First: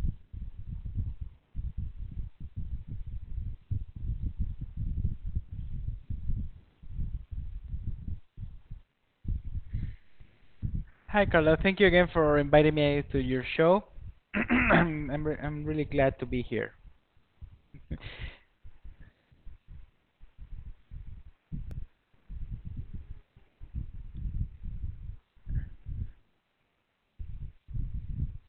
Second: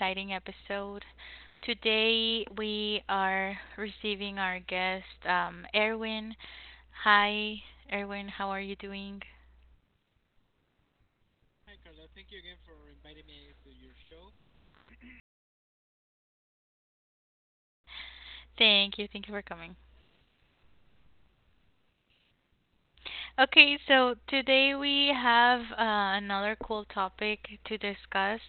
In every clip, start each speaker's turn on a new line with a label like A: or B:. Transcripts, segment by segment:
A: exciting episode. Today we are receiving our guest, Erwin. Hi, Erwin. How are you doing?
B: Hi, Carla. Thank you again for inviting me to your show. I'm really glad to be here.
A: Thank you. Thank you for coming. Okay, so today we have another cool topic to discuss.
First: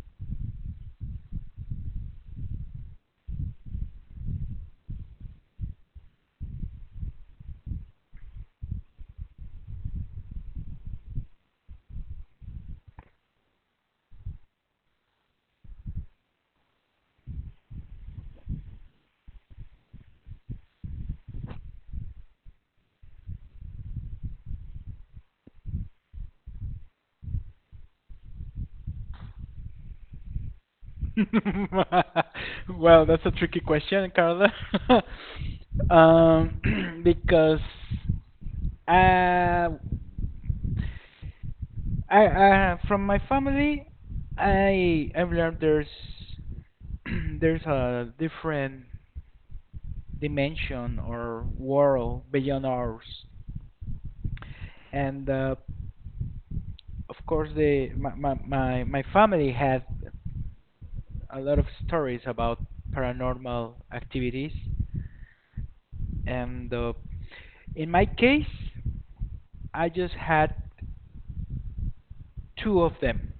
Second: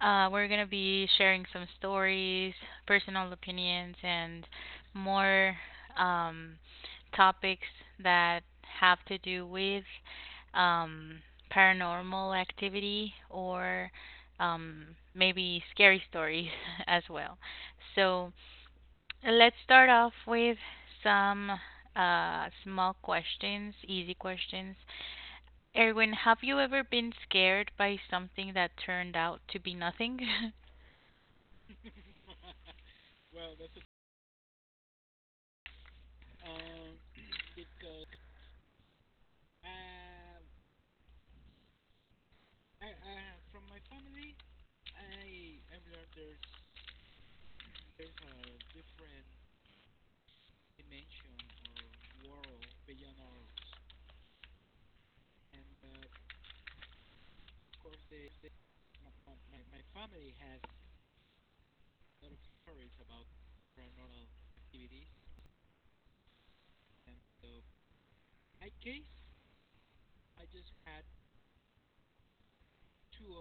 A: We're going to be sharing some stories, personal opinions, and more um, topics that have to do with um, paranormal activity or um, maybe scary stories as well. So, and let's start off with some small questions, easy questions. Erwin, have you ever been scared by something that turned out to be nothing?
B: Well, that's a tricky question, Carla. Um, because uh, I from my family, I've learned there's there's a different dimension or world beyond ours. And of course the my my my, my family had a lot of stories about paranormal activities and in my case I just had two of them.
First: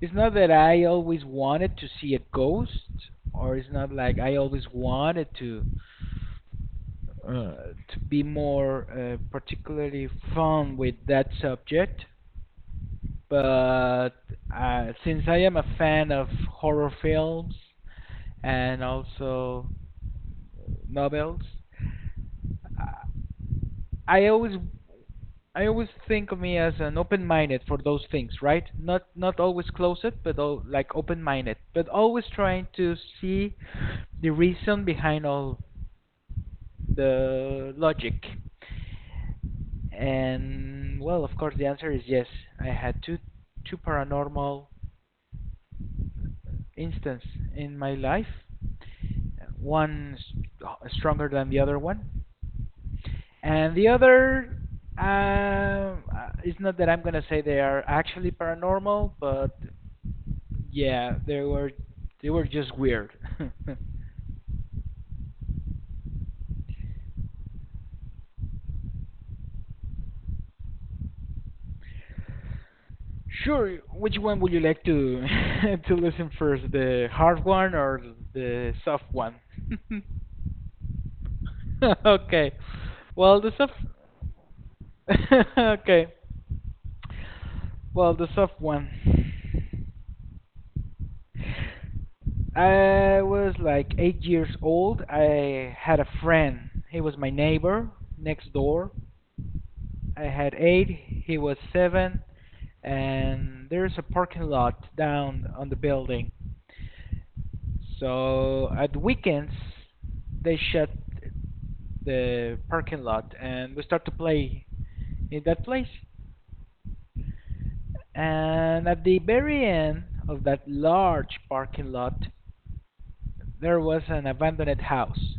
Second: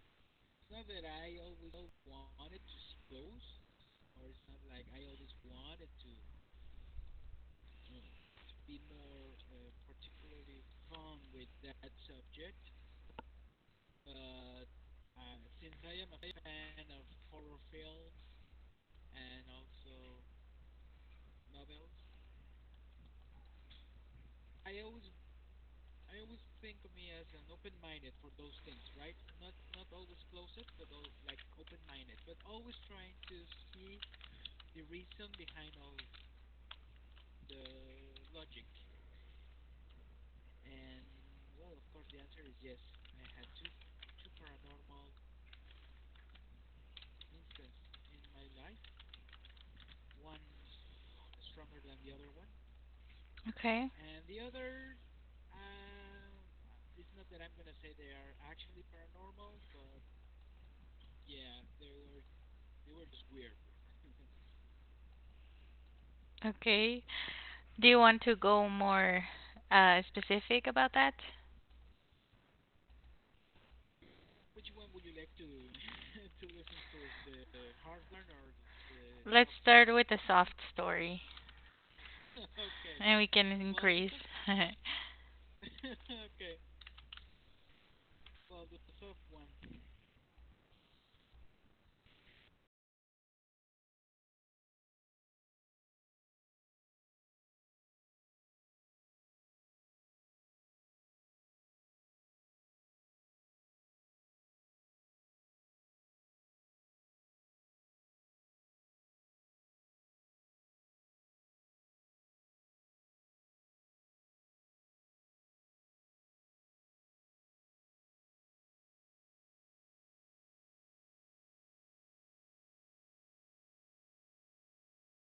B: It's not that I always wanted to see a ghost, or it's not like I always wanted to be more particularly fun with that subject, but since I am a fan of horror films and also novels, uh, I always I always think of me as an open-minded for those things, right? Not always closed, but al like open-minded, but always trying to see the reason behind all the logic? And well, of course, the answer is yes. I had two paranormal instance in my life, one stronger than the other one, and the
A: Okay,
B: other. It's not that I'm gonna say they are actually paranormal, but yeah, they were just weird.
A: okay. Do you want to go more specific about that?
B: Sure. Which one would you like to to listen first, the hard one or the soft one?
A: Let's start with a soft story.
B: Okay.
A: And we
B: Well,
A: can
B: the soft.
A: increase.
B: Okay. Well, the soft one. I was like 8 years old. I had a friend. He was my neighbor next door. I had eight. He was seven. And there's a parking lot down on the building. So at weekends, they shut the parking lot and we start to play in that place. And at the very end of that large parking lot, there was an abandoned house.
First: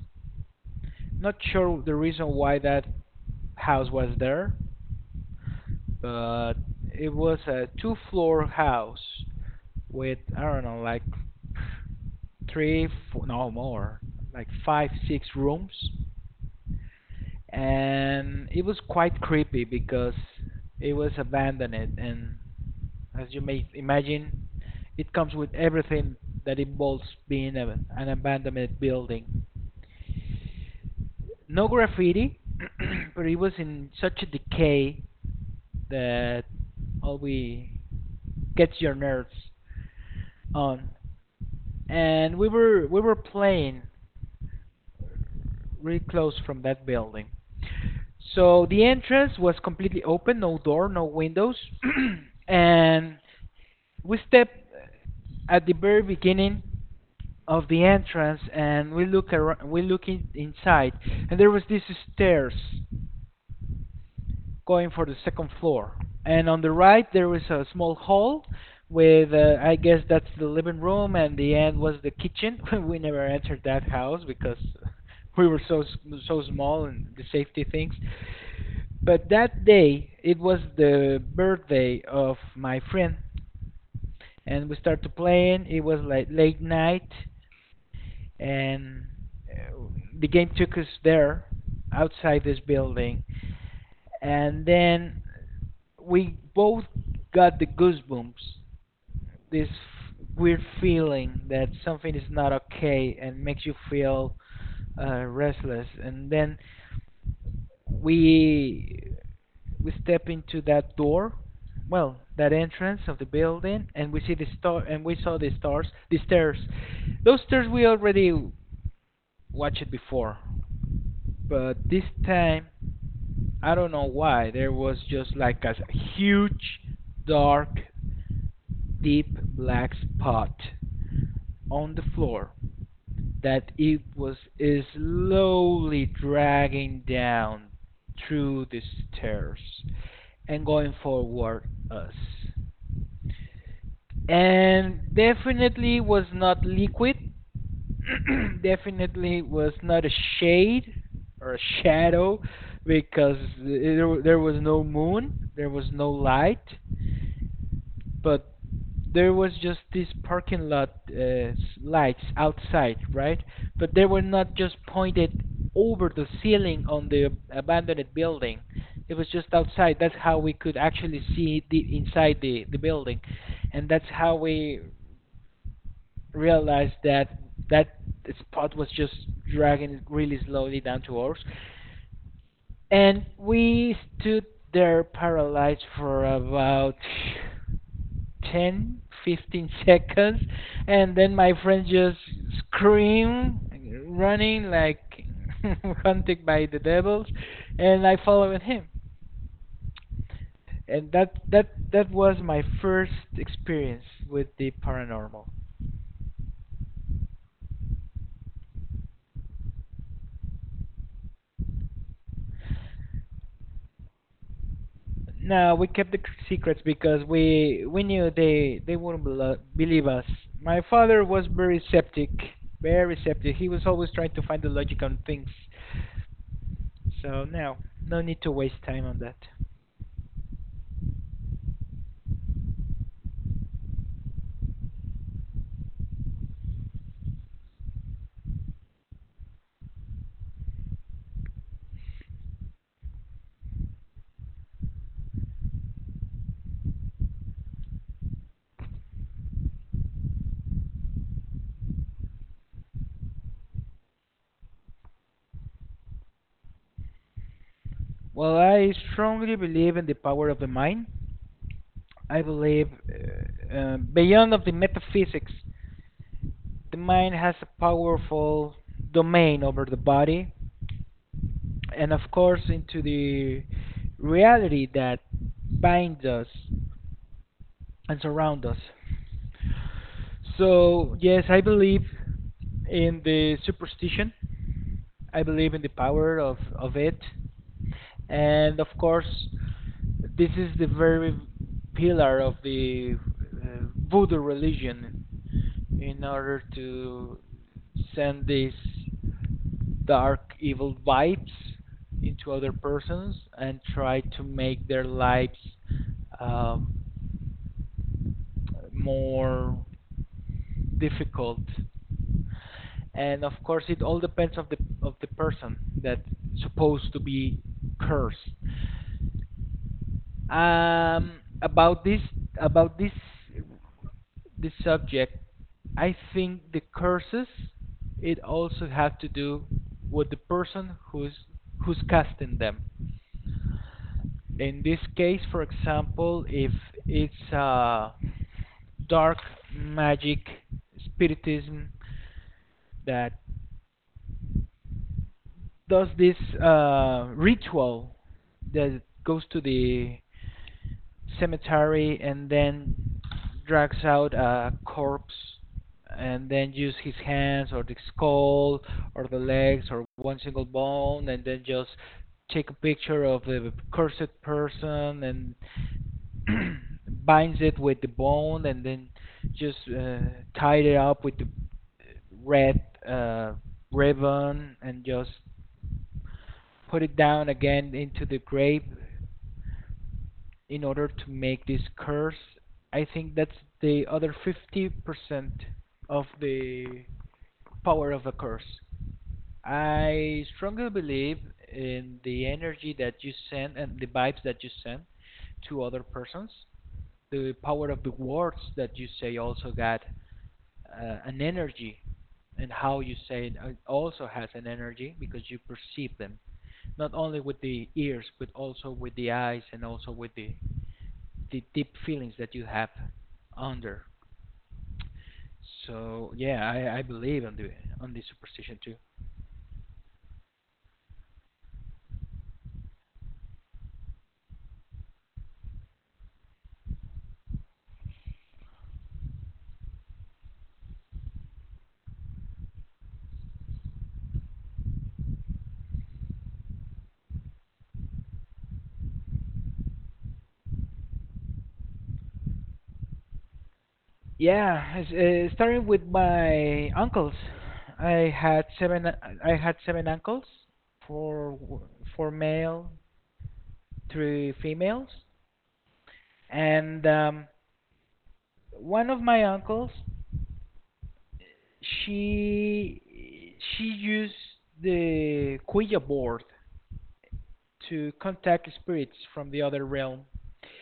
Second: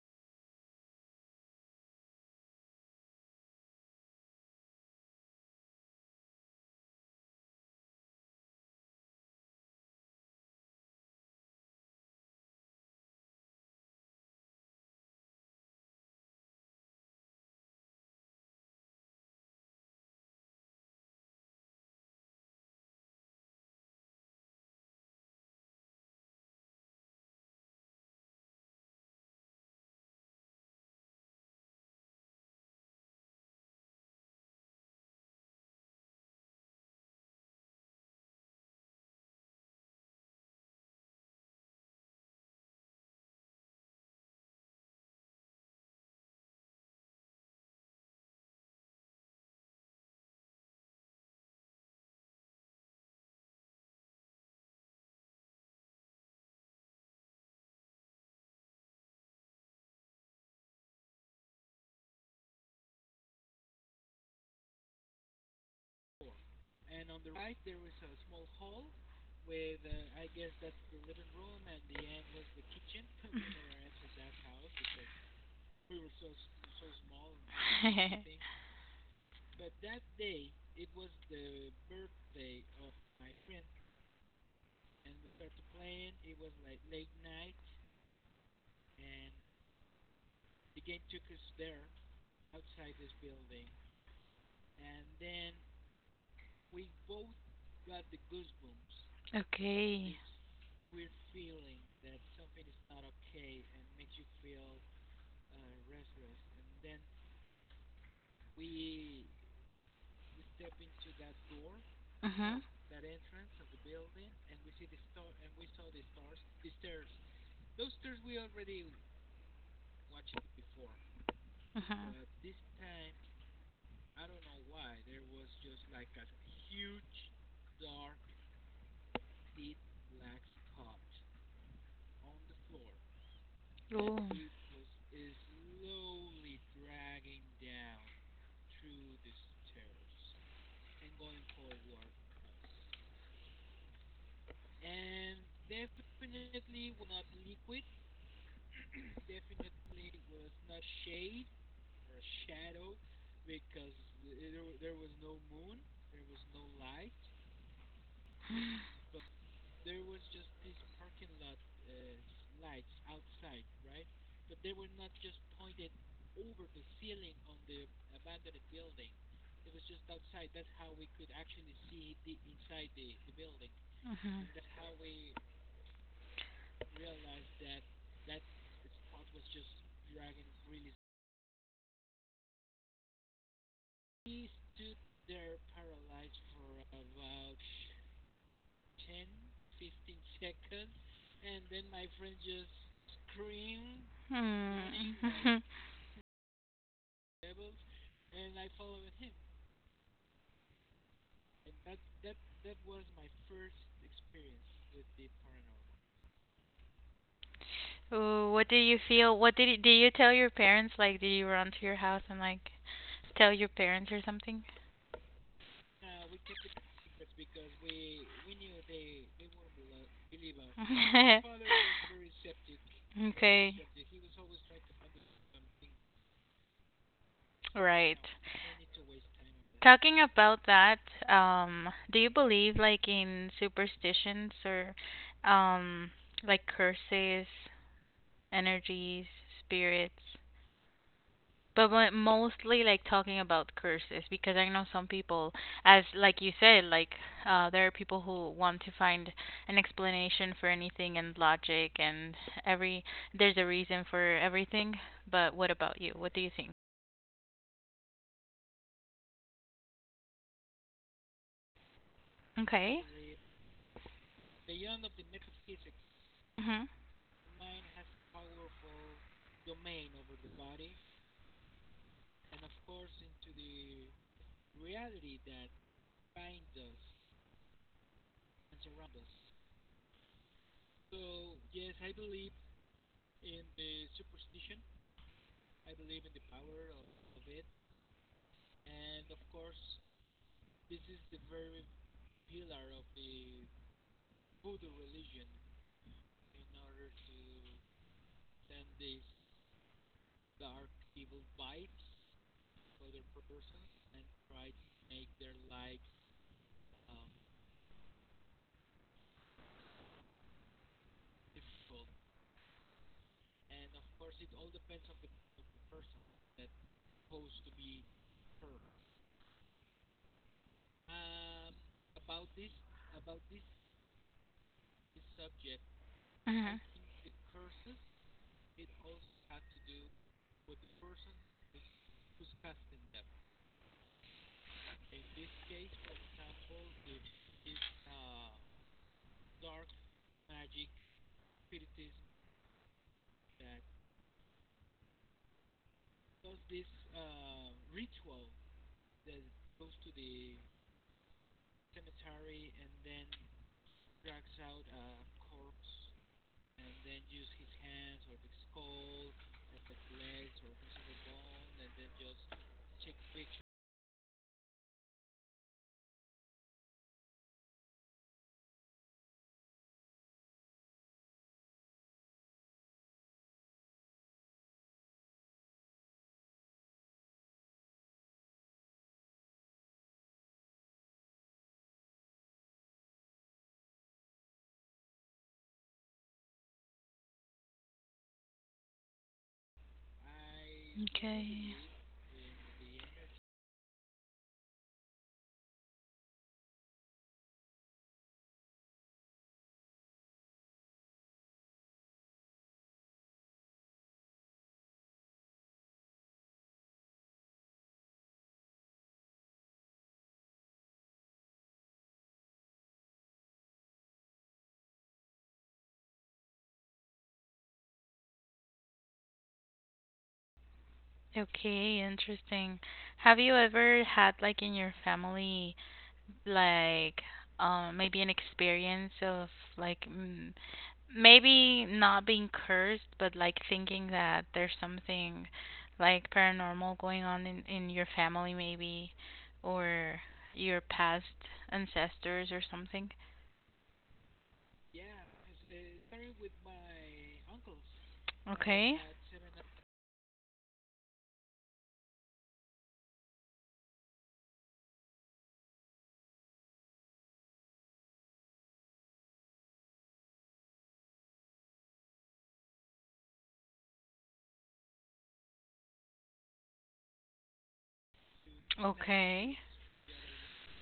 B: Not sure the reason why that house was there, but it was a two floor house with, I don't know, like three four, no more, like five six rooms, and it was quite creepy because it was abandoned and, as you may imagine, it comes with everything that involves being an abandoned building, no graffiti. But it was in such a decay that all we gets your nerves on. And we were playing really close from that building. So the entrance was completely open, no door, no windows. And we step at the very beginning of the entrance and we look around, we look inside, and there was these stairs going for the second floor. And on the right, there was a small hall with, I guess that's the living room, and the end was the kitchen. We never entered that house because we were so small and the safety things. But that day, it was the birthday of my friend, and we started playing. It was like late night, and uh, the game took us there outside this building, and then we both got the goosebumps, this
A: Okay.
B: weird feeling that something is not okay and makes you feel restless. And then we we step into that door, well, that
A: Mhm.
B: entrance of the building, and we see the star and we saw the stars the stairs, those stairs we already watched it before, but this
A: Mhm.
B: time I don't know why there was just like a huge, dark, deep black spot on the floor that it
A: Oh. Oh.
B: was slowly dragging down through the stairs and going forward us. And definitely was not liquid. Definitely was not a shade or a shadow because there was no moon, there was no light, but there was just these parking lot lights outside, right? But they were not just pointed over the ceiling on the abandoned building. It was just outside. That's how we could actually see the inside, the building, and that's how
A: Mhm.
B: we
A: And
B: realized that that spot was just dragging it really slowly down to ours. And we stood there paralyzed for about 10, 15 seconds. And then my friend just screamed, running like
A: hmm.
B: hunted by the devils. And I followed him. And that was my first experience with the paranormal.
A: Ooh, what did you feel? Did you tell your parents? Like, did you run to your house and like tell your parents or something?
B: No, we kept the secrets because we knew they wouldn't believe us. My father was very skeptic, very skeptic. He
A: Okay,
B: was always trying to find the logic on things. So no, no
A: right.
B: need to waste time on that.
A: Talking about that, do you believe like in superstitions or um like curses, energies, spirits? But mostly like talking about curses because I know some people, as like you said, like there are people who want to find an explanation for anything and logic and every there's a reason for everything. But what about you? What do you think?
B: Well, I strongly believe in the power of the mind. I believe,
A: Okay.
B: beyond of the metaphysics,
A: Mhm.
B: the mind has a powerful domain over the body, and of course into the reality that binds us and surround us. So yes, I believe in the superstition. I believe in the power of it. And of course, this is the very pillar of the uh, voodoo religion in order to send these dark evil vibes into other persons and try to make their lives um, more difficult. And of course, it all depends of the person that's supposed to be cursed. Um, about this about this subject, I think
A: Mhm.
B: the curses it also have to do with the person who's casting them. In this case, for example, if it's a dark magic, spiritism that does this ritual that goes to the cemetery and then drags out a corpse and then use his hands or the skull or the legs or one single bone, and then just take a picture of the cursed person and binds it with the bone, and then just tied it up with the red uh, ribbon, and just put it down again into the grave in order to make this curse. I think that's the other 50% of the power of the curse. I strongly believe
A: Okay.
B: in the energy that you send and the vibes that you send to other persons. The power of the words that you say also got an energy, and how you say it also has an energy because you perceive them, not only with the ears but also with the eyes and also with the deep feelings that you have under. So yeah, I believe on the superstition too.
A: Okay, interesting. Have you ever had like in your family like maybe an experience of like maybe not being cursed but like thinking that there's something like paranormal going on in your family maybe or your past ancestors or something?
B: Yeah, it's starting with my uncles. I had
A: Okay.
B: seven. I had seven uncles, four w- four male, three females, and one of my uncles, she used the Ouija board to contact spirits from
A: Okay.
B: the other realm,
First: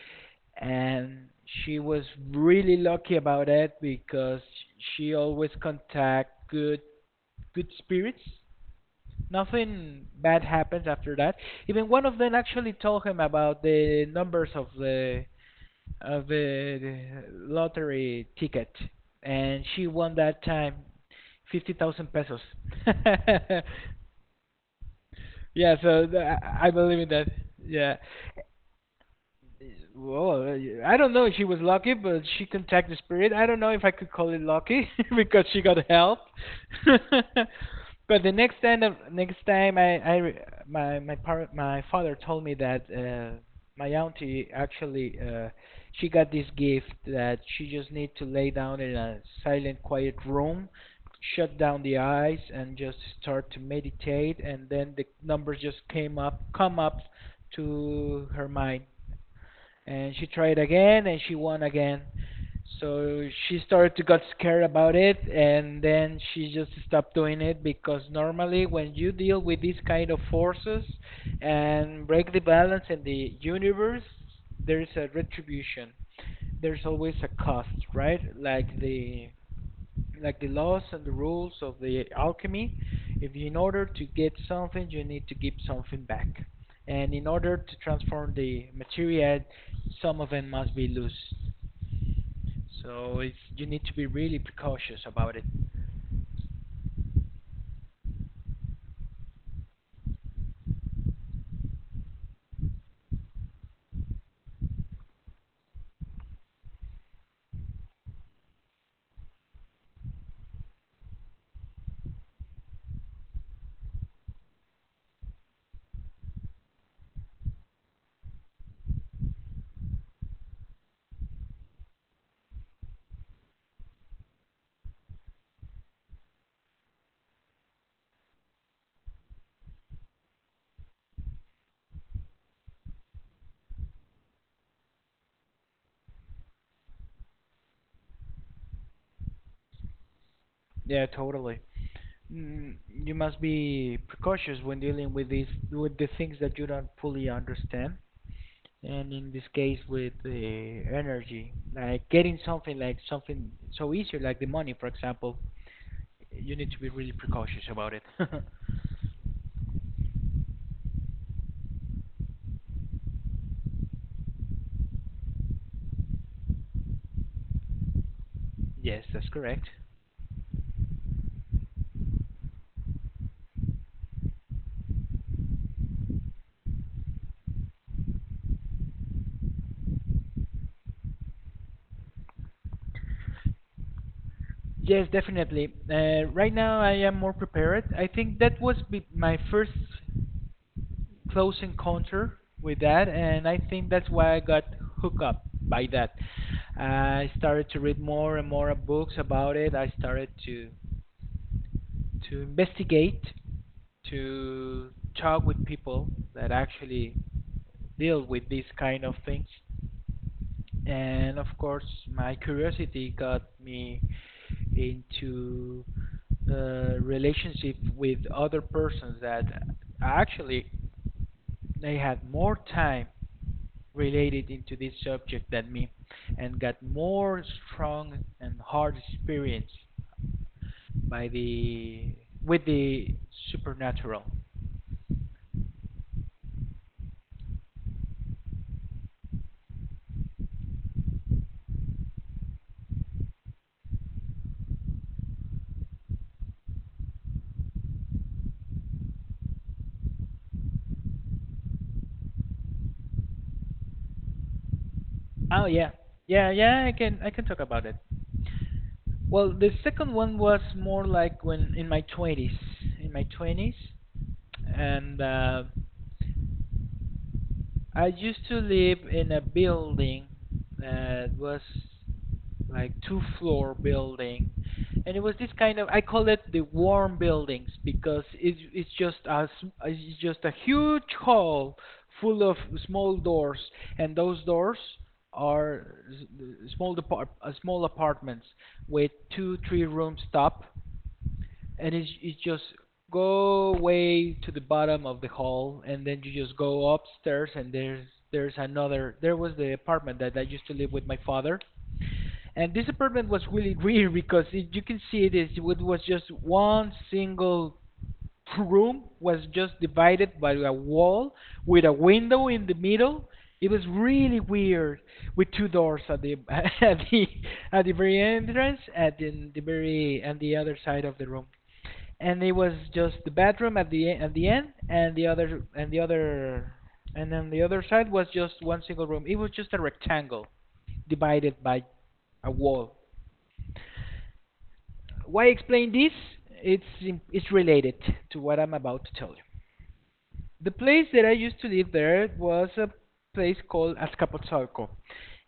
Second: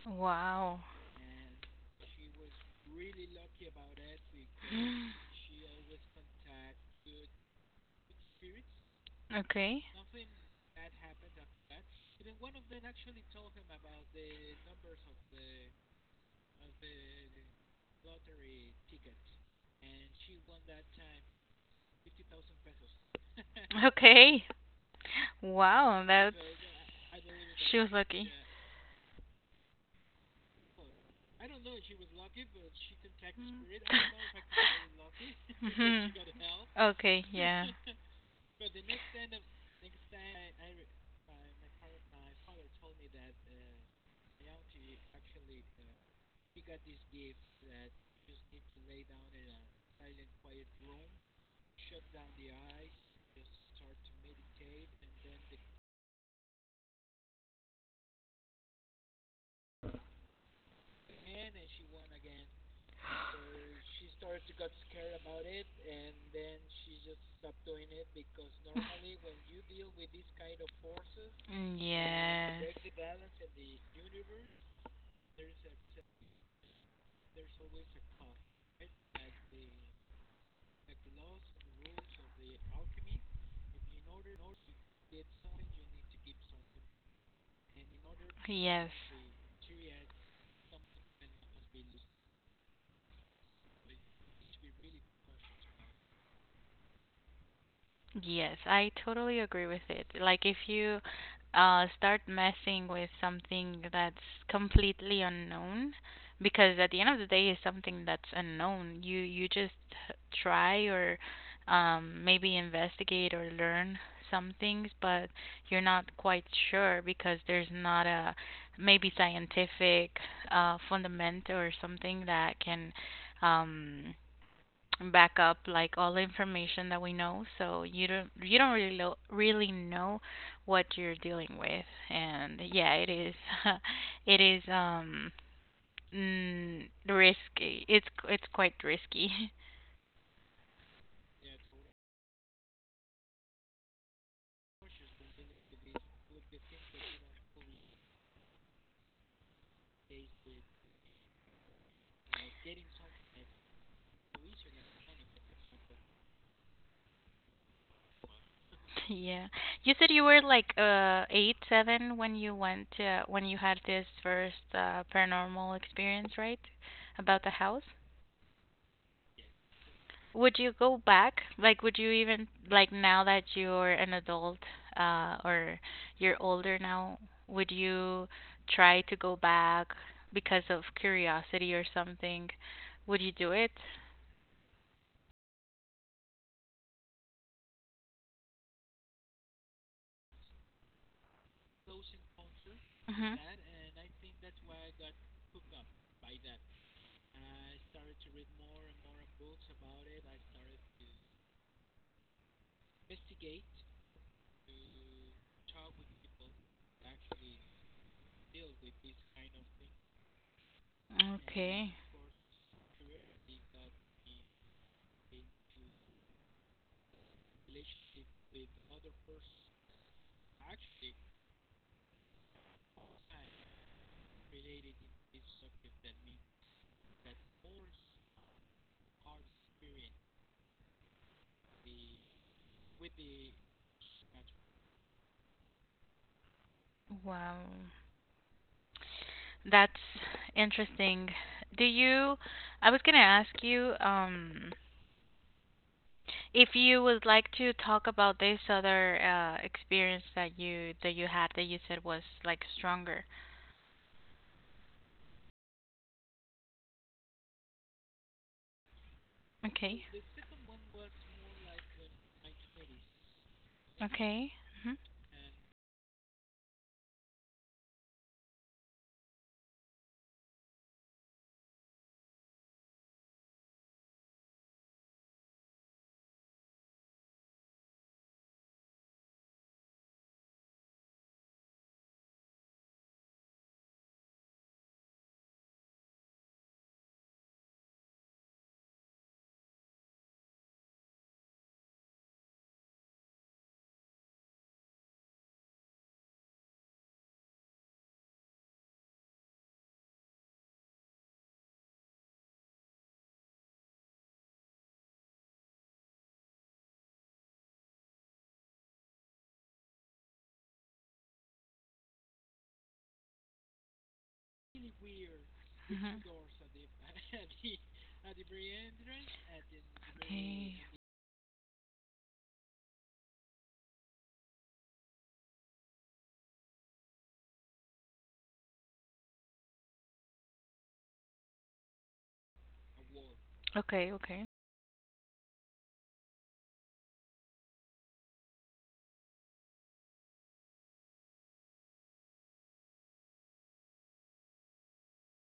A: Wow.
B: and she was really lucky about it because she always contact good spirits.
A: Okay.
B: Nothing bad happens after that. Even one of them actually told him about the numbers of the lottery ticket, and she won that time 50,000 pesos.
A: Okay.
B: Yeah,
A: Wow,
B: so
A: that's
B: I believe in that.
A: exists.
B: Yeah,
A: Lucky.
B: well, I don't know if she was lucky, but she contacted the spirit. I don't
A: Mm.
B: know if I could call it lucky because she got help.
A: Okay,
B: But the next time, I, my, par- my father told me that my auntie actually, she got this gift that she just need to lay down in a silent, quiet room, shut down the eyes, and just start to meditate, and then the numbers just come up to her mind, and she tried again and she won again. So she started to got scared about it, and then she just stopped doing it because normally when you deal with these kind of forces
A: mm,
B: and break the balance in
A: yes.
B: the universe, there's a retribution. There's always a cost, right? Like the laws and the rules of the alchemy. If in order to get something, you need to give something back, and in order to transform
A: Universe.
B: the
A: Yes.
B: material, some of them must be loose, so it's you need to be really precautious about it.
A: Yes, I totally agree with it. Like if you start messing with something that's completely unknown, because at the end of the day it's something that's unknown. You just h- try or maybe investigate or learn some things, but you're not quite sure because there's not a maybe scientific fundament or something that can um back up like all the information that we know, so you don't really really know what you're dealing with. And yeah, it is it is risky. It's quite risky.
B: Yeah, totally. You must be precautious when dealing with these, with the things that you don't fully understand, and in this case with the energy, like getting something like something so easy, like the money, for example, you need to be really precautious about it.
A: Yeah, you said you were like 8 7 when you went when you had this first paranormal experience, right? About the house.
B: Yes, that's correct.
A: Would you go back? Like, would you even like now that you're an adult, or you're older now, would you try to go back because of curiosity or something? Would you do it?
B: Yes, definitely. Right now, I am more prepared. I think that was my first close encounter with that,
A: Mm-hmm.
B: and I think that's why I got hooked up by that. I started to read more and more books about it. I started to investigate, to talk with people that actually deal with these kind of things, and of course
A: Okay.
B: my curiosity got me into relationship with other persons that actually they had more time related into this subject than me, and got more strong and hard experience by the with the supernatural.
A: Wow. That's interesting. Do you, I was gonna ask you, if you would like to talk about this other experience that you had, that you said was like stronger.
B: Oh yeah. Yeah, yeah, I can talk about it. Well, the
A: Okay.
B: second one was more like when in my 20s, in my 20s,
A: Okay. Mhm.
B: and I used to live in a building that was like two floor building, and it was this kind of, I call it the warm buildings because it's just a huge hall full of small doors. And those doors are small apartments with two three rooms top. And it's just go way to the bottom of the hall, and then you just go upstairs, and there was the apartment that I used to live with my father. And this apartment was really weird because you can see it was just one single room, was just divided by a wall with a window in the middle. It was really weird, with two doors at
A: Mhm.
B: the at the at the very entrance, at the very and the other
A: Okay.
B: side of the room. And it was just the bathroom at the at the end, and then the other side was just one single room. It was just a rectangle divided by a wall.
A: Okay. Okay.
B: Why explain this? It's it's related to what I'm about to tell you. The place that I used to live, there was a place called Azcapotzalco,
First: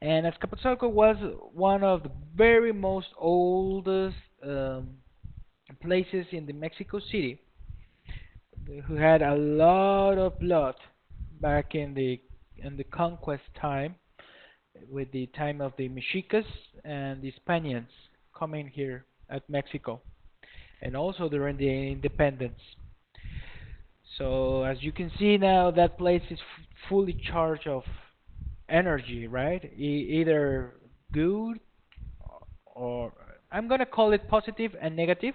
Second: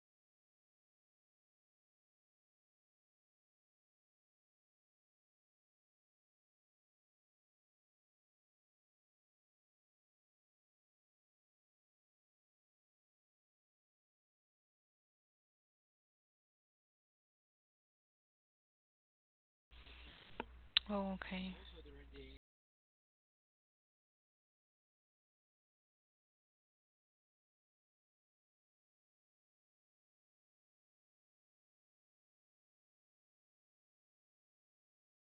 B: and Azcapotzalco was one of the very most oldest um, places in the Mexico City, who had a lot of blood back in the conquest time, with the time of the Mexicas and the Spaniards coming here at Mexico, and
A: Oh,
B: also
A: okay,
B: during the independence. So as you can see now, that place is fully charged of energy, right? Either good or, I'm gonna call it positive and negative,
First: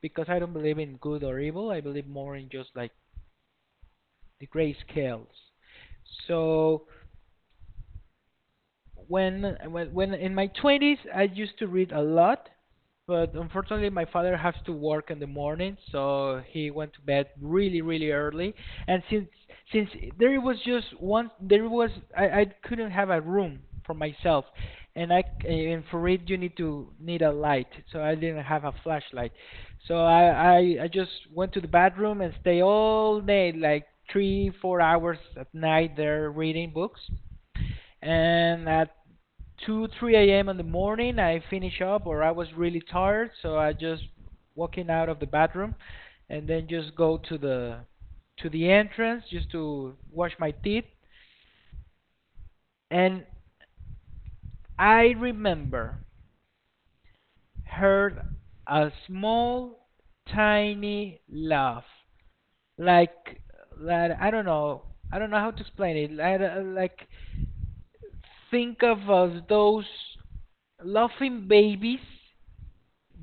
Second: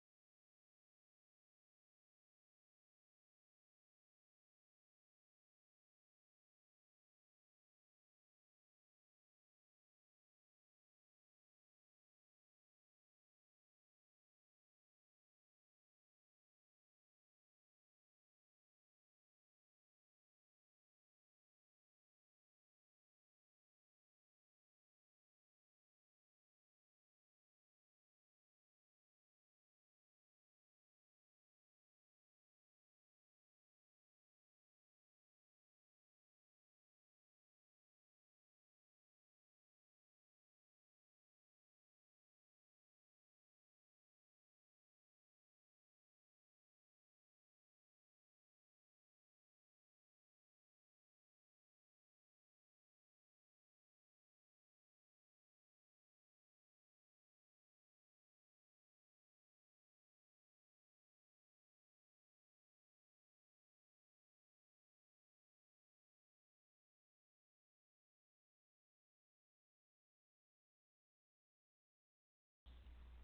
B: because I don't believe in good or evil. I believe more in just like the gray scales. So when in my 20s I used to read a lot, but unfortunately my father has to work in the morning, so he went to bed really really early. And since there was just one, there was I couldn't have a room for myself, and I and for it you need to need a light, so I didn't have a flashlight, so I just went to the bathroom and stay all day like 3 or 4 hours at night there reading books. And at 2 3 a.m in the morning, I finish up, or I was really tired, so I just walking out of the bathroom and then just go to the entrance just to wash my teeth. And I remember heard a small tiny laugh, like, I don't know. I don't know how to explain it. Like think of us those laughing babies,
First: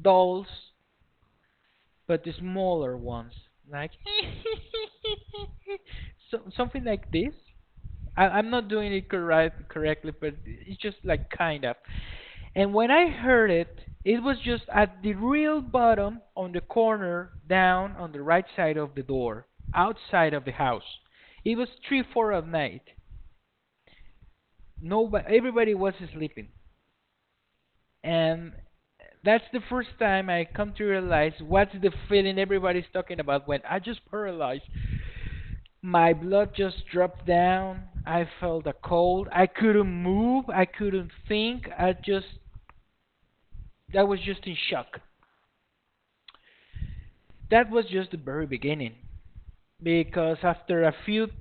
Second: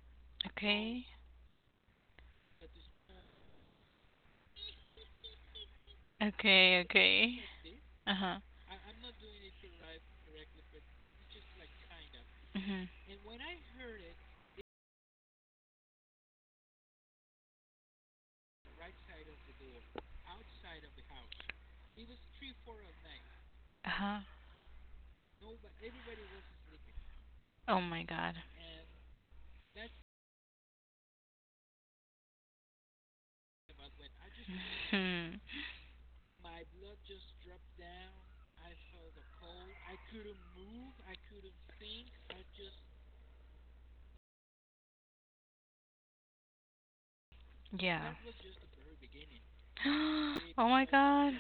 B: dolls,
A: okay,
B: but the smaller ones, like. So,
A: okay.
B: something like this.
A: Okay. Uh
B: I,
A: huh.
B: I'm not doing it correctly, but it's just like, kind of. And
A: Mhm.
B: when I heard it, it was just at the real bottom, on the corner down on the right side of the door, outside of the house. It was three four at night.
A: Uh huh.
B: Nobody, everybody was sleeping.
A: Oh my God.
B: And that's the first time I come to realize what's the feeling everybody's talking about, when I just paralyzed.
A: Hmm.
B: My blood just dropped down. I felt a cold. I couldn't move. I couldn't think. I was just in shock. That was
A: Yeah.
B: just the very beginning. Because
A: Oh
B: after
A: my
B: a few
A: God.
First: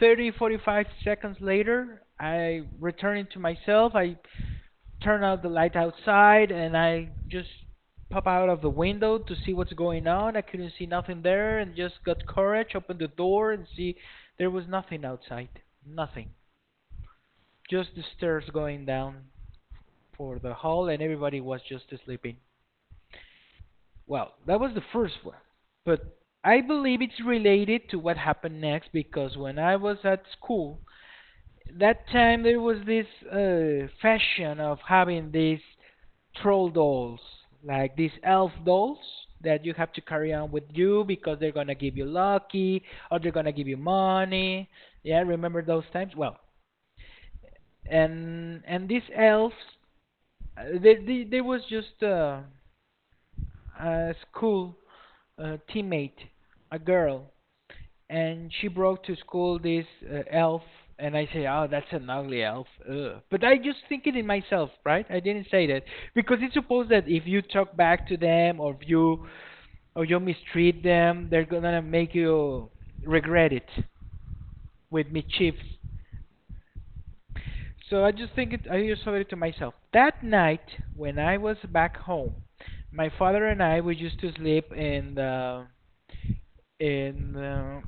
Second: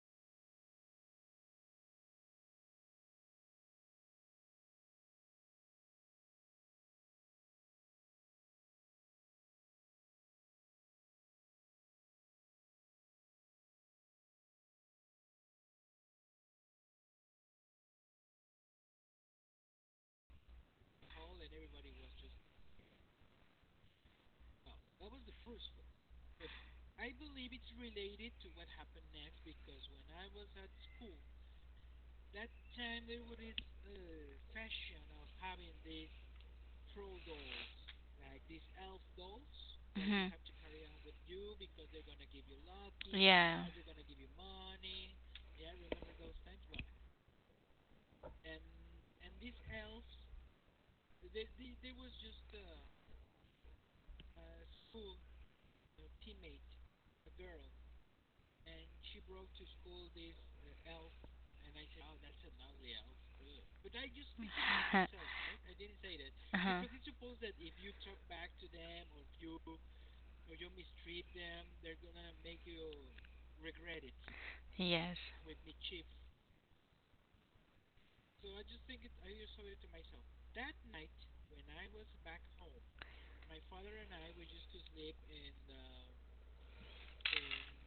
B: 30, 45 seconds later, I return to myself. I turn out the light outside, and I just pop out of the window to see what's going on. I couldn't see nothing there, and just got courage, opened the door and see there was nothing outside. Nothing. Just the stairs going down for the hall, and everybody was just sleeping. Well, that was the first one. But I believe it's related to what happened next, because when I was at school, that time there was this fashion of having these troll dolls, like these elf dolls that you have to carry
A: Mhm.
B: on with you because they're gonna give you lucky, or they're gonna
A: Yeah.
B: give you money. Yeah, remember those times? Well, and these elves, they was just a school teammate, a girl, and she brought to school this elf, and I say, oh, that's an ugly elf. Ugh. But I just think it in
A: To
B: myself, right?
A: myself.
B: I didn't say that, because it's supposed that if you talk back to them, or you mistreat them, they're gonna make you regret it with
A: Yes.
B: mischief. So I just thought it to myself. That night when I was back home, my father and I, we used to sleep in the in the,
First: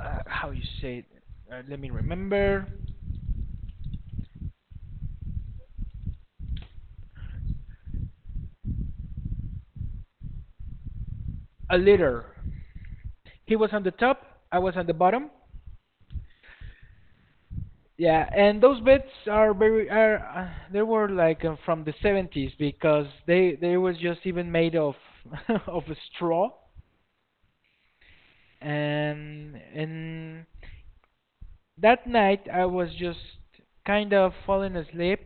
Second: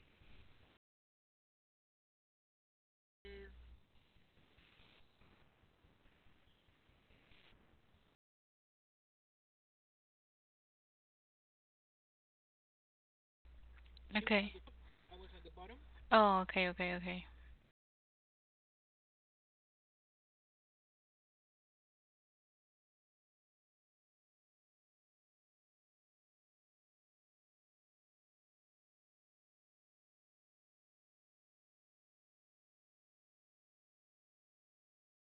B: uh, how you say it? Let me remember — a litter. He was on the
A: You.
B: top,
A: Okay.
B: I was on the bottom.
A: Oh, okay, okay, okay.
B: Yeah, and those beds are very are they were like, from the 70s, because they was just even made of of straw. And that night I was just kind of falling asleep.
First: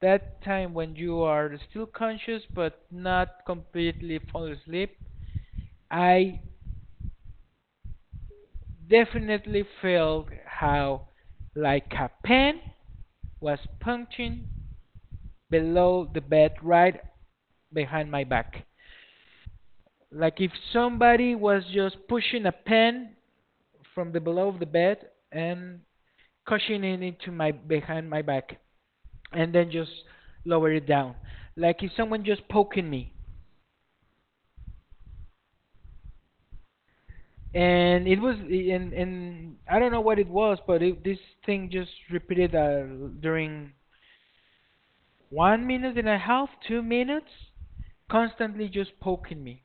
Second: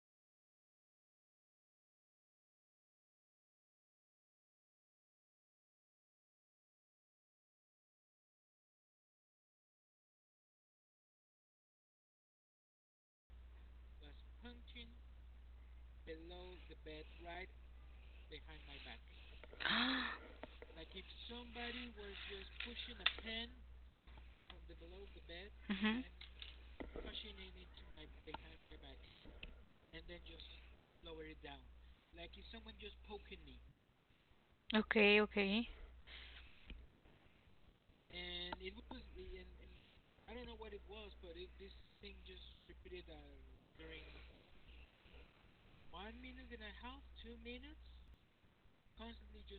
B: That time when you are still conscious but not completely falling asleep, I definitely felt how, like, a pen was punching below the bed right behind my back, like if somebody was just pushing a pen from the below the bed and
A: Mhm.
B: cushioning it into my behind my back, and then just lower it down, like if someone just poking me.
A: Okay, okay.
B: And it was and I don't know what it was, but this thing just repeated, during 1 minute and a half, 2 minutes, constantly just poking me,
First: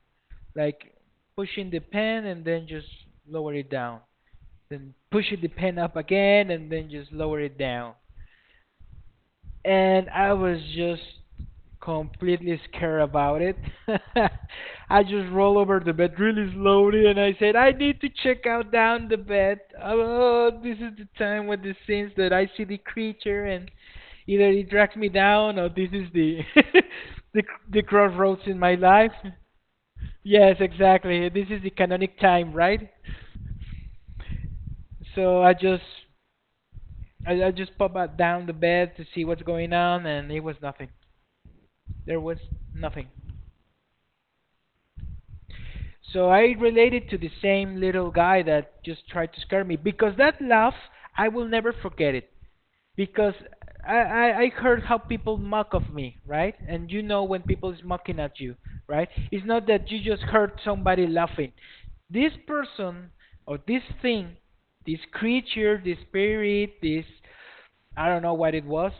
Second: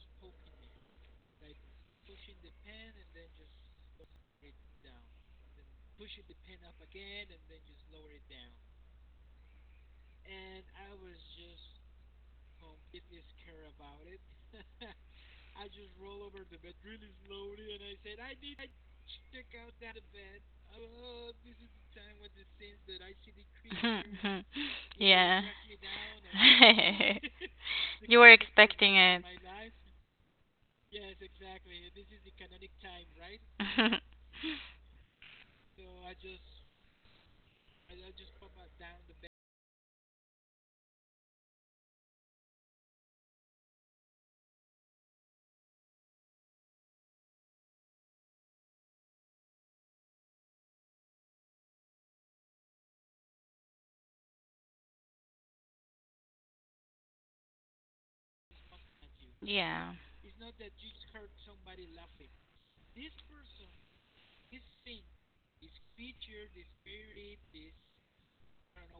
B: like pushing the pen and then just lower it down, then pushing the pen up again and then just lower it down, and I was just completely scared about it. I just roll over the bed really slowly, and I said, I need to check out down the bed. Oh, this is the time with the scenes that I see the creature, and
A: Mhm,
B: either it drags me
A: creature.
B: down, or this is the the the
A: You were
B: crossroads in my
A: expecting
B: life.
A: it.
B: Yes, exactly. This is the canonic time, right? So I just popped out down the bed to see what's going on, and it was nothing. There was nothing. So I related to the same little guy that just tried to scare me, because that laugh, I will never forget it. Because I heard how people mock of me, right? And you know when people is mocking at you, right? It's not that
A: Yeah.
B: you just heard somebody laughing. This person, or this thing, this creature, this spirit, this, I don't know what it was.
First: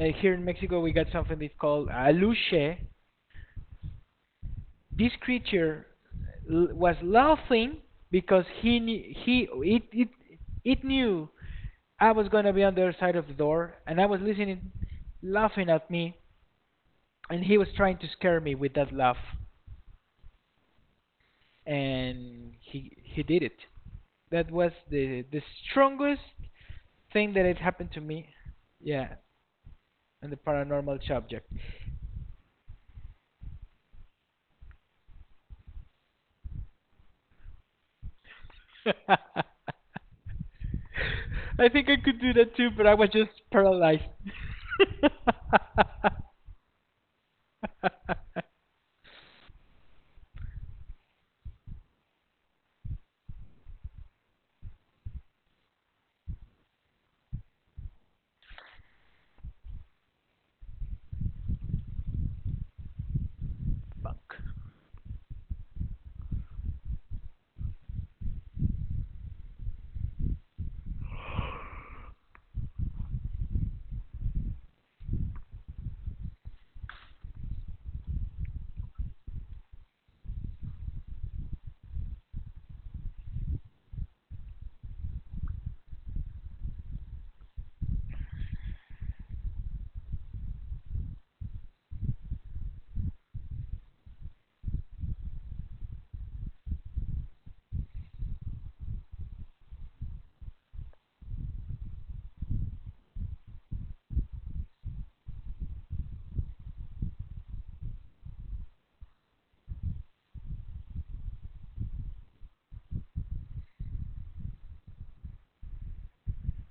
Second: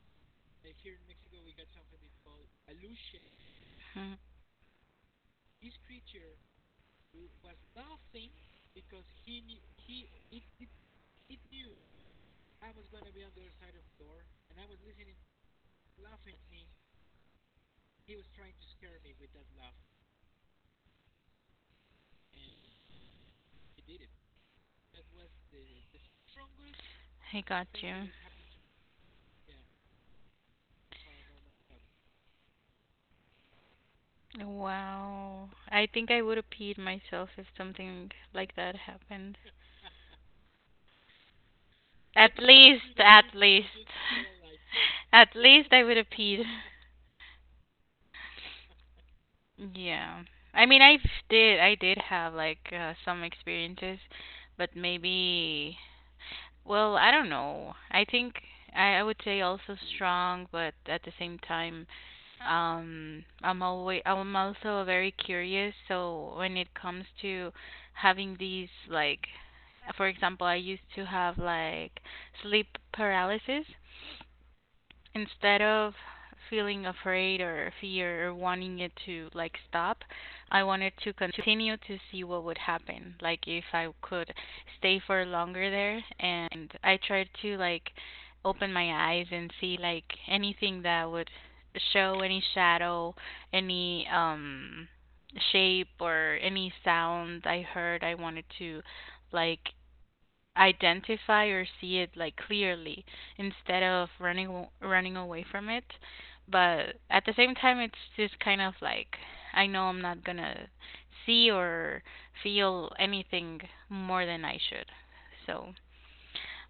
B: Here in Mexico, we got something that's called aluche,
A: Mhm.
B: this creature was laughing, because he knew, he it it it knew I was gonna be on the other side of the door, and I was listening, laughing at me, and he was trying to scare me with that laugh, and he did it. That was the strongest thing
A: I
B: that had
A: got
B: happened to me, yeah, on the paranormal subject.
A: Wow. I think I would have peed myself if something like that happened.
B: I think I could do
A: At
B: that too, but I
A: least,
B: was just
A: at least.
B: paralyzed.
A: At least I would have peed. Yeah. I mean, I did have like some experiences, but maybe, well, I don't know. I think I would say also strong, but at the same time, I'm always I'm
B: Fuck.
A: also very curious. So when it comes to having these like, for example, I used to have like sleep paralysis. Instead of feeling afraid or fear or wanting it to like stop, I wanted to continue to see what would happen, like if I could stay for longer there. And I tried to like open my eyes and see like anything that would show any shadow, any shape or any sound I heard. I wanted to like identify or see it like clearly instead of running running away from it, but at the same time it's just kind of like I know I'm not going to see or feel anything more than I should. So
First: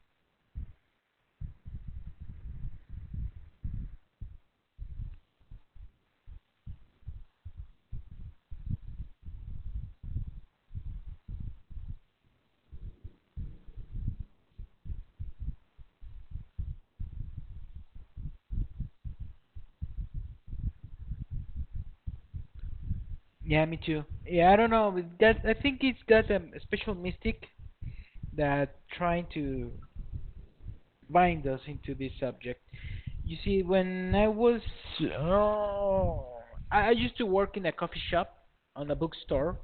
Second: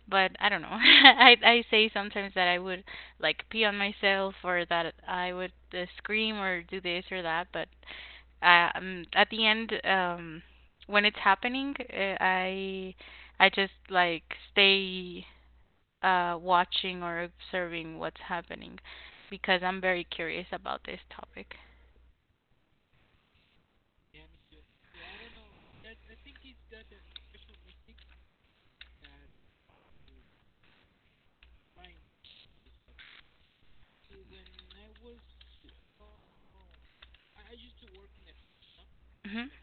A: but I don't know. I say sometimes that I would like pee on myself or that I would scream or do this or that, but at the end, when it's happening, I just like stay watching or observing what's happening because I'm very curious about this topic.
B: Yeah, me too. Yeah, I don't know. With That, I think it's that, special mystic that trying to bind us into this subject. You see, when I was oh, I used to work in a coffee shop on a
A: Mhm.
B: bookstore.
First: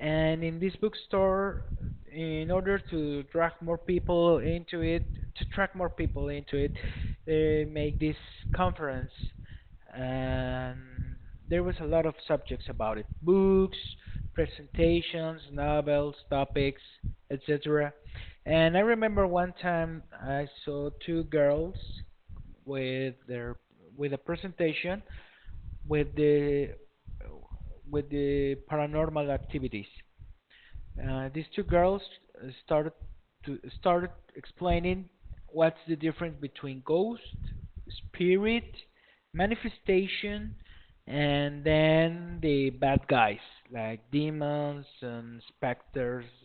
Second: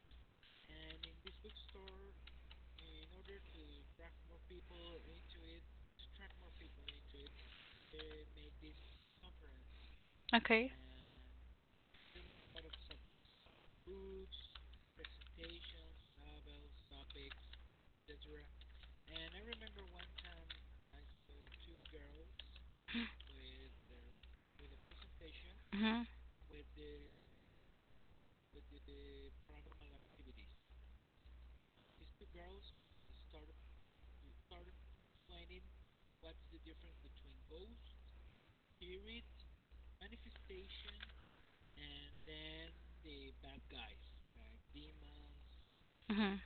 B: And in this bookstore, in order to drag more people into it, to attract more people into it, they make this conference.
A: Okay.
B: And there was a lot of subjects about it: books, presentations, novels, topics, etc. And I remember one time I saw two girls with their with a presentation
A: Mhm.
B: with the paranormal activities. These two girls, uh, started started explaining what's the difference between ghost, spirit, manifestation, and then the bad guys like demons and specters,
A: Mhm.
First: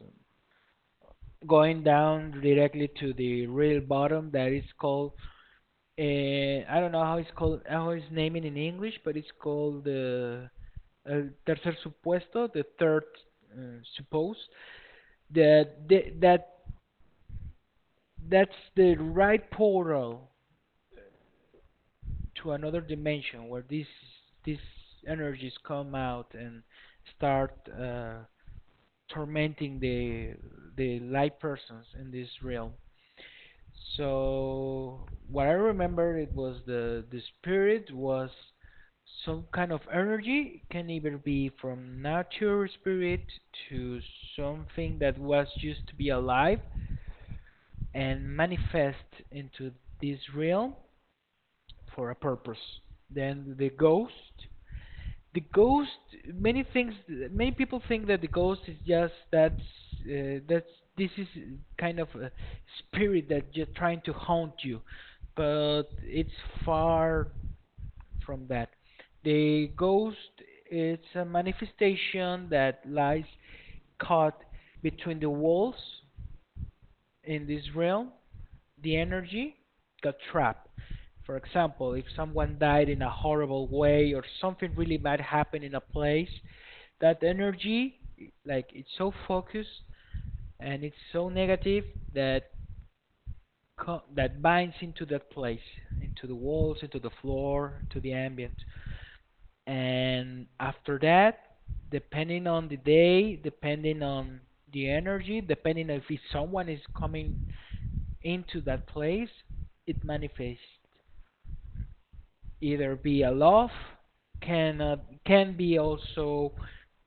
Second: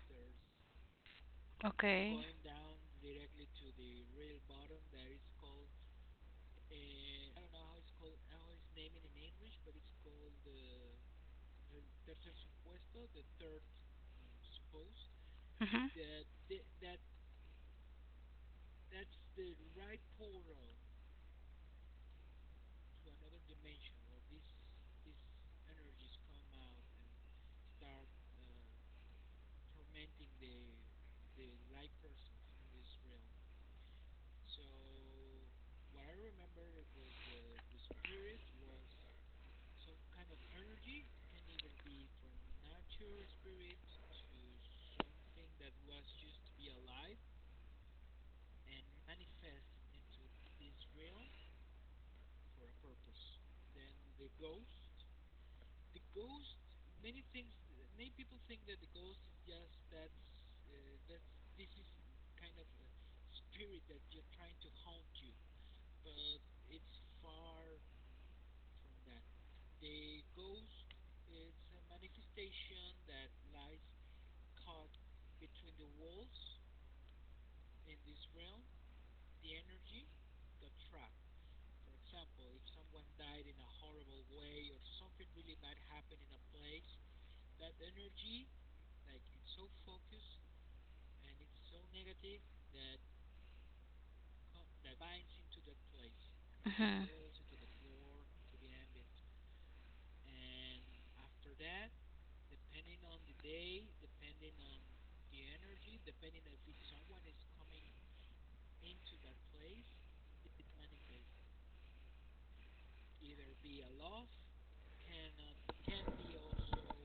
B: going
A: Okay.
B: down directly to the real bottom that is called, I don't know how it's called, how it's named in English, but it's called the, el tercer supuesto, the third, suppose. That that that's the right portal to another dimension, where these energies come out and start uh, tormenting the light persons in this realm. So what I remember, it was the spirit was some kind of energy. It can either be from nature spirit to something that was used to be alive and manifest into this realm for a purpose. Then the ghost, the ghost many things many people think that the ghost is just, that's this is kind of a spirit that just trying to haunt you, but it's far from that. The ghost, it's a manifestation that lies caught between the walls in this realm, the energy got trapped. For example, if someone died in a horrible way, or something really bad happened in a place, that energy, like, it's so focused and it's so negative that that binds into that place, into the
A: Mhm.
B: walls, into
A: Mhm.
B: the floor, to the ambient. And after that, depending on the day, depending on the energy, depending if someone is coming into that place, it manifests either be a love, can uh, can be also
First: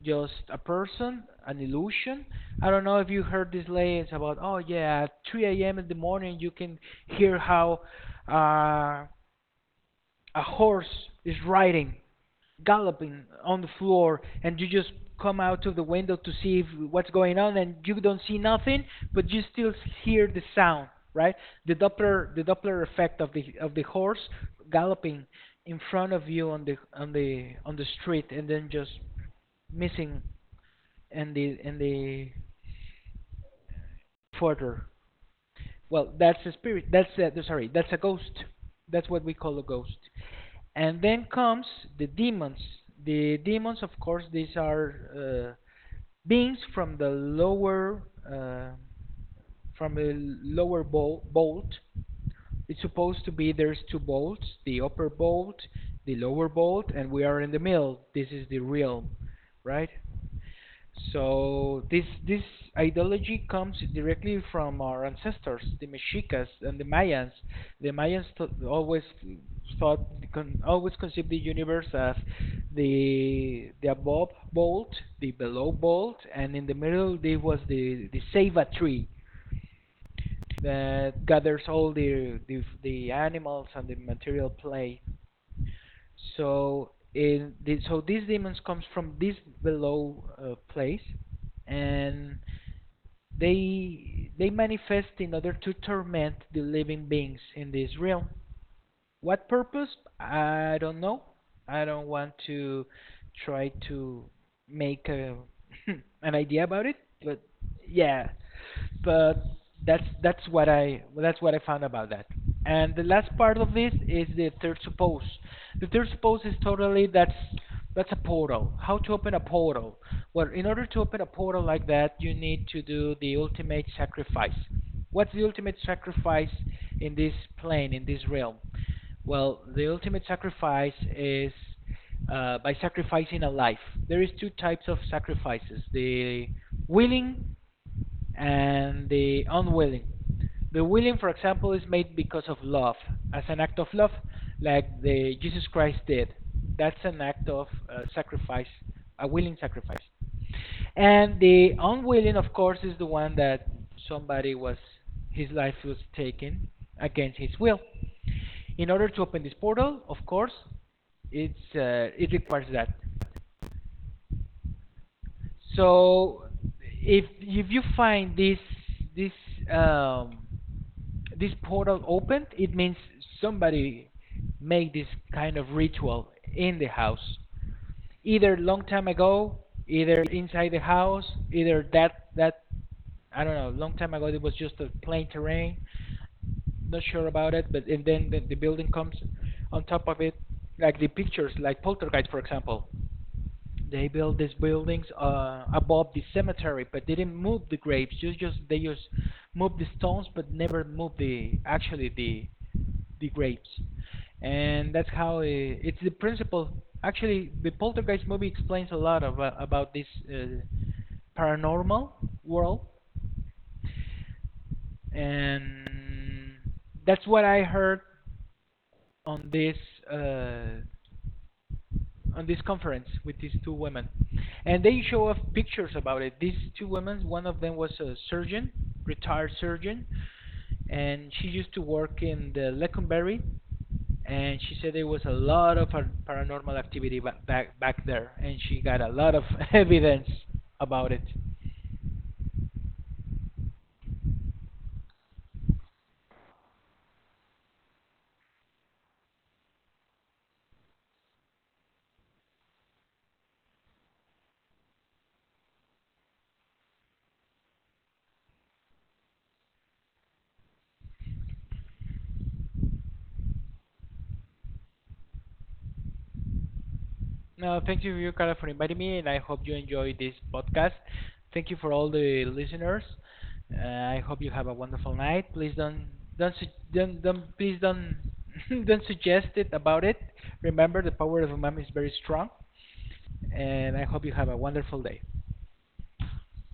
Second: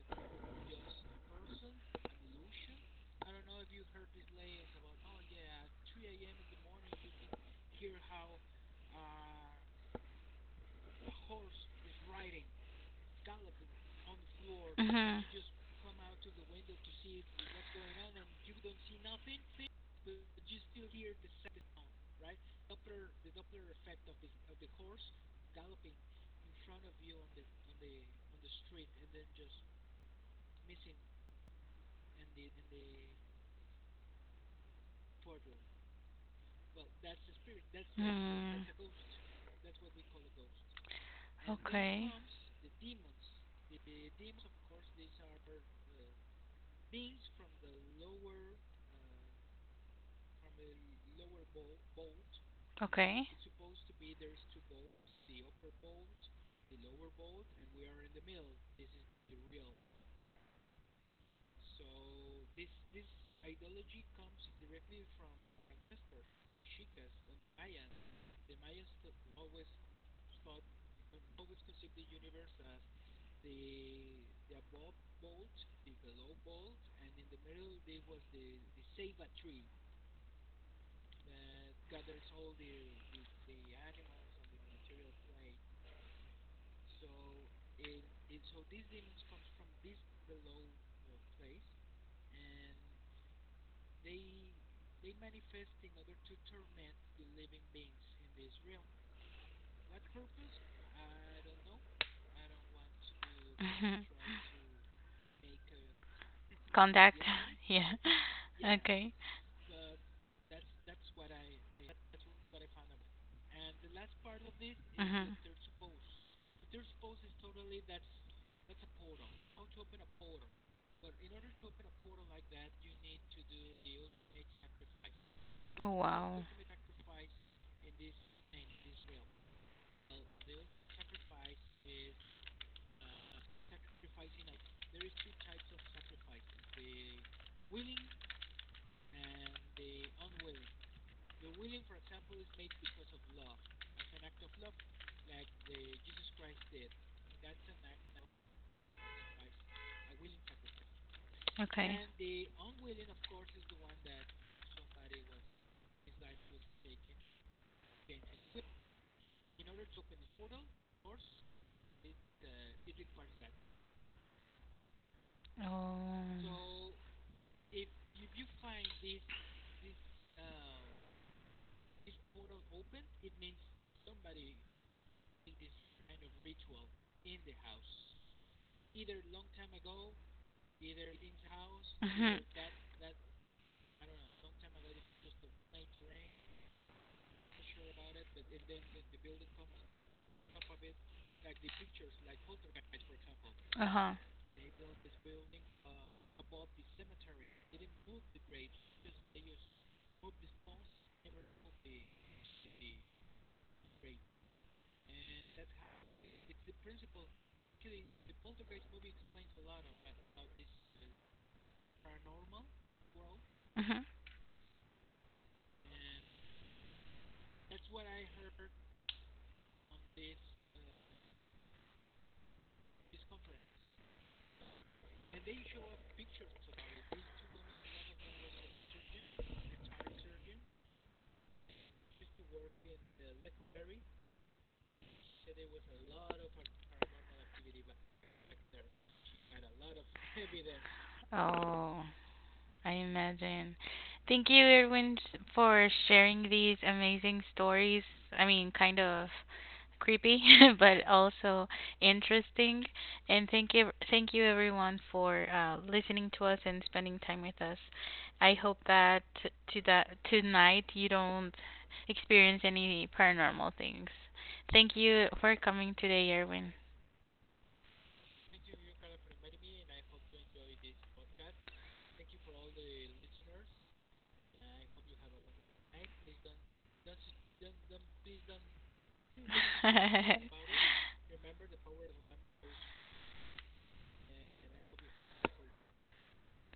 B: just a person, an illusion. I don't know if you heard this latest about oh yeah, at 3 a.m. in the morning you can hear how uh, a horse is riding, galloping on the floor, and you just
A: Mhm.
B: come out of the window to see if, what's going on, and you don't see nothing, but you still hear the sound, right? The Doppler effect of the horse galloping in front of you on the street, and then just missing, and the further well, that's a spirit. That's a, sorry. That's a ghost.
A: Mm.
B: That's what we call a ghost. And then comes the
A: Okay.
B: demons. The demons, of course, these are beings from the lower from a bolt. It's supposed
A: Okay.
B: to be there's two bolts, the upper bolt, the lower bolt, and we are in the middle. This is the realm, right? So this ideology comes directly from our ancestors, the Mexicas and the Mayans. The Mayans always thought, always conceived the universe as the above bolt, the below bolt, and in the middle there was the Ceiba tree, that gathers all the animals and the material play. So in the, so these demons comes from this below place, and they manifest in order to torment the living beings in this realm. What purpose? I don't know. I don't want to try
A: Mhm.
B: to make a, an idea about it,
A: Contact.
B: but
A: Yeah.
B: yeah,
A: Okay.
B: but that's what I found about that. And the last part of this is the third suppose.
A: Mhm.
B: The third suppose is totally that's a portal. How to open a portal? Well, in order to open a portal like that, you need to do the ultimate sacrifice. What's the ultimate
A: Wow.
B: sacrifice in this plane, in this realm? Well, the ultimate sacrifice is by sacrificing a life. There is two types of sacrifices: the willing and the unwilling. The willing, for example, is made because of love, as an act of love, like the Jesus Christ did. That's an act of sacrifice, a willing sacrifice. And the
A: Okay.
B: unwilling, of course, is the one that somebody was, his life was taken against his will. In order to open this portal, of course, it's it requires that so
A: Oh.
B: if you find this um, this portal opened, it means somebody made this kind of ritual in the house, either long time ago, either inside the house, either that
A: Mhm.
B: that I don't know, long time ago it was just a plain terrain. Not sure about it, but if then the building comes on top of it, like the pictures, like Poltergeist, for example.
A: Uh
B: They
A: huh.
B: built these buildings above the cemetery, but they didn't move the graves. Just they just moved the stones, but never moved the actually the graves. And that's how it's the principle. Actually, the Poltergeist movie explains a lot about this uh, paranormal world,
A: Mhm.
B: and that's what I heard on this. Uh, on this conference with these two women, and they show off pictures about it. These two women, one of them was a surgeon, retired surgeon, and she used to work in the Leconberry, and she said there was a lot of paranormal activity back there, and she got a lot of evidence about it.
A: Oh, I imagine. Thank you, Erwin, for sharing these amazing stories. I mean, kind of creepy, but also interesting. And thank you, everyone, for listening to us and spending time with us. I hope that to that tonight you don't experience any paranormal things. Thank you for coming today, Erwin.
B: No, thank you, Yukara, for inviting me, and I hope you enjoy this podcast. Thank you for all the listeners. I hope you have a wonderful night. Please don't su- don't please don't don't suggest it about it. Remember, the power of umami is very strong, and I hope you have a wonderful day.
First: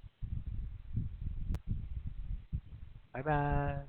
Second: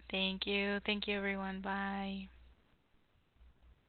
A: Thank you. Thank you, everyone. Bye.
B: Bye bye.